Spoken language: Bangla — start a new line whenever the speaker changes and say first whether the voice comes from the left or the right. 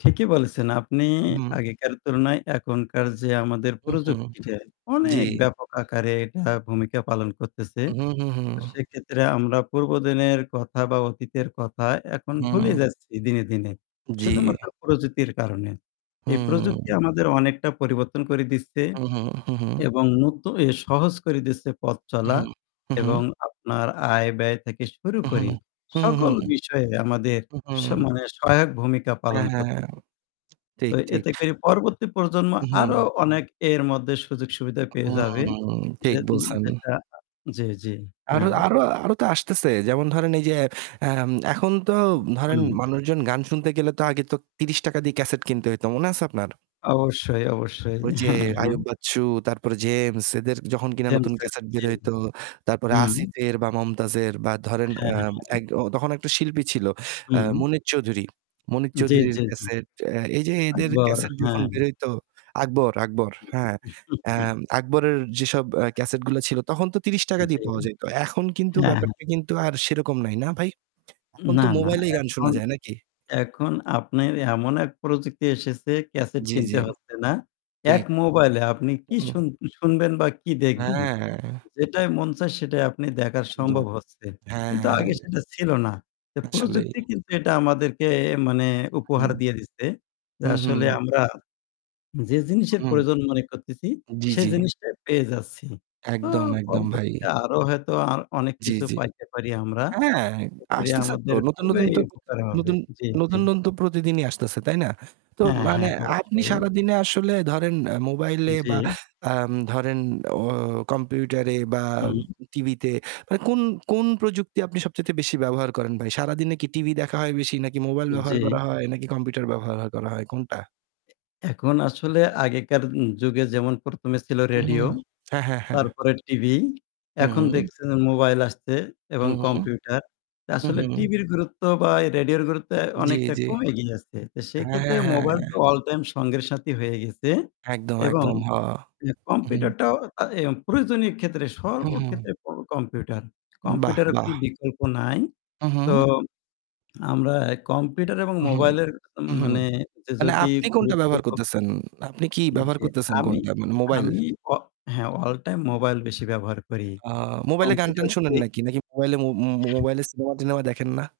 left: ঠিকই বলেছেন আপনি,
right: উম হুম।
left: আগেকার তুলনায় এখনকার যে আমাদের
right: উহুম,
left: প্রযুক্তিটা
right: জি।
left: অনেক ব্যাপক আকারে এটা ভূমিকা পালন করতেছে।
right: হুম, হুম, হুম।
left: সেক্ষেত্রে আমরা পূর্ব দিনের কথা বা অতীতের কথা এখন ভুলে
right: হুম।
left: যাচ্ছি দিনে, দিনে শুধুমাত্র
right: জি।
left: প্রযুক্তির কারণে। এই প্রযুক্তি
right: হুম।
left: আমাদের অনেকটা পরিবর্তন করে দিচ্ছে
right: হুম, হুম। হুম, হুম।
left: এবং নতুন এ সহজ করে দিচ্ছে পথ চলা
right: উহুম, উহুম।
left: এবং আপনার আয়-ব্যয় থেকে শুরু
right: উহুম,
left: করে
right: হুম,
left: সকল
right: হুম, হুম।
left: বিষয়ে আমাদের
right: হুম, হু।
left: সমানে সহায়ক ভূমিকা
right: হ্যাঁ,
left: পালন করতে
right: হ্যাঁ।
left: তো
right: ঠিক, ঠিক।
left: এতে করে পরবর্তী প্রজন্ম আরও
right: উহুম।
left: অনেক এর মধ্যে সুযোগ সুবিধা পেয়ে
right: হুম।
left: যাবে।
right: হুম। ঠিক
left: যেদিন
right: বলছেন।
left: যেটা যে, যে,
right: আরো
left: হ্যাঁ।
right: আরো আরো তো আসতেছে। যেমন ধরেন এই যে, অ্যা এখন তো ধরেন
left: হুম।
right: মানুষজন গান শুনতে গেলে তো আগে তো ৩০ টাকা দিয়ে cassette কিনতে হইতো। মনে আছে আপনার?
left: অবশ্যই, অবশ্যই।
right: ঐ যে
left: হ্যাঁ,
right: আইয়ুব
left: হ্যাঁ।
right: বাচ্চু তারপরে James এদের যখন কিনা নতুন
left: জেমস এর
right: cassette
left: জি,
right: বের হইতো, তারপরে
left: হুম।
right: আসিফের বা মমতাজের বা ধরেন,
left: হ্যাঁ,
right: অ্যা
left: হ্যাঁ।
right: এক ও তখন ১ টা শিল্পী ছিল, অ্যা
left: হুম।
right: মনির চৌধুরী। মনির
left: জ্বি,
right: চৌধুরীর
left: জ্বি, জ্বি।
right: cassette, অ্যা এই যে এদের
left: আকবর,
right: cassette যখন
left: হ্যাঁ।
right: বের হইতো, আকবর, আকবর, হ্যাঁ। অ্যা আকবরের যেসব অ্যা cassette গুলা ছিল তখন তো ৳৩০
left: জি।
right: দিয়ে পাওয়া যাইতো। এখন কিন্তু
left: হ্যাঁ।
right: ব্যাপারটা কিন্তু আর সেরকম নাই, না ভাই? এখন
left: না,
right: তো
left: না।
right: mobile এ গান শোনা
left: এখন
right: যায়, নাকি?
left: এখন আপনের এমন এক প্রযুক্তি এসেছে ক্যাসেট
right: জি,
left: কিনতে
right: জি।
left: হচ্ছে না। এক
right: ঠিক।
left: মোবাইলে আপনি কি
right: হুম।
left: শুন শুনবেন বা কি দেখবেন,
right: হ্যাঁ।
left: যেটাই মন চায় সেটাই আপনি দেখার
right: একদম।
left: সম্ভব হচ্ছে।
right: হ্যাঁ,
left: কিন্তু
right: হ্যাঁ।
left: আগে সেটা ছিল না। তো
right: আসলেই।
left: প্রযুক্তি কিন্তু এটা আমাদেরকে মানে উপহার
right: হুম।
left: দিয়ে দিছে, যে আসলে
right: উ-হুম।
left: আমরা যে জিনিসের
right: হুম।
left: প্রয়োজন মনে করতেছি
right: জি,
left: সেই
right: জি।
left: জিনিসটা পেয়ে যাচ্ছি। তো
right: একদম, একদম ভাই।
left: পরবর্তীতে আরও হয়তো আর অনেক
right: জি,
left: কিছু
right: জি।
left: পাইতে পারি আমরা।
right: হ্যাঁ,
left: এতে করে
right: আসতেছে তো।
left: আমাদের
right: নতুন নতুন
left: খুবই
right: তো
left: উপকার হবে
right: নতুন
left: জ্বি, জ্বি।
right: নতুন, নতুন তো প্রতিদিনই আসতেছে, তাই না? তো
left: হ্যাঁ,
right: মানে
left: হ্যাঁ,
right: আপনি
left: অবশ্যই।
right: সারাদিনে আসলে ধরেন mobile এ বা,
left: জি।
right: আম ধরেন, অ computer এ বা
left: হুম।
right: TV তে, কোন কোন প্রযুক্তি আপনি সবচাইতে বেশি ব্যবহার করেন ভাই? সারাদিনে কি TV দেখা হয় বেশি, নাকি mobile ব্যবহার
left: জি।
right: করা হয়, নাকি computer ব্যবহার করা হয়, কোনটা?
left: এখন আসলে আগেকার উ যুগে যেমন প্রথমে ছিল
right: হুম,
left: রেডিও
right: হুম। হ্যাঁ, হ্যাঁ, হ্যাঁ।
left: তারপরে টিভি।
right: হুম,
left: এখন
right: হুম।
left: দেখছেন যে মোবাইল আসছে এবং
right: হুম, হুম।
left: কম্পিউটার।
right: হুম,
left: আসলে
right: হুম।
left: টিভির গুরুত্ব বা রেডিওর গুরুত্ব
right: জি,
left: অনেকটা
right: জি।
left: কমে গিয়ে আছে। তো
right: হ্যাঁ,
left: সেক্ষেত্রে
right: হ্যাঁ,
left: মোবাইল
right: হ্যাঁ।
left: তো all time সঙ্গের সাথী হয়ে গেছে
right: একদম,
left: এবং
right: একদম। হ উহুম।
left: কম্পিউটারটাও আ এ প্রয়োজনীয় ক্ষেত্রে
right: হুম, হুম।
left: সর্বক্ষেত্রে কম্পিউটার।
right: বাহ,
left: কম্পিউটারের কোন
right: বাহ!
left: বিকল্প নাই। তো
right: উহুম।
left: আমরা কম্পিউটার এবং
right: উহুম,
left: মোবাইলের
right: উহুম।
left: মানে যে
right: আ না,
left: যদি
right: আপনি কোনটা
left: গুরুত্ব
right: ব্যবহার করতেছেন? আপনি কি
left: ই
right: ব্যবহার
left: যে
right: করতেছেন
left: আমি
right: কোনটা? মানে mobile?
left: আমি অ হ্যাঁ, all time মোবাইল বেশি ব্যবহার করি।
right: আ mobile এ গান-টান
left: কম্পিউটার
right: শোনেন
left: করি
right: নাকি? নাকি mobile এ মো mobile এ সিনেমা টিনেমা দেখেন না?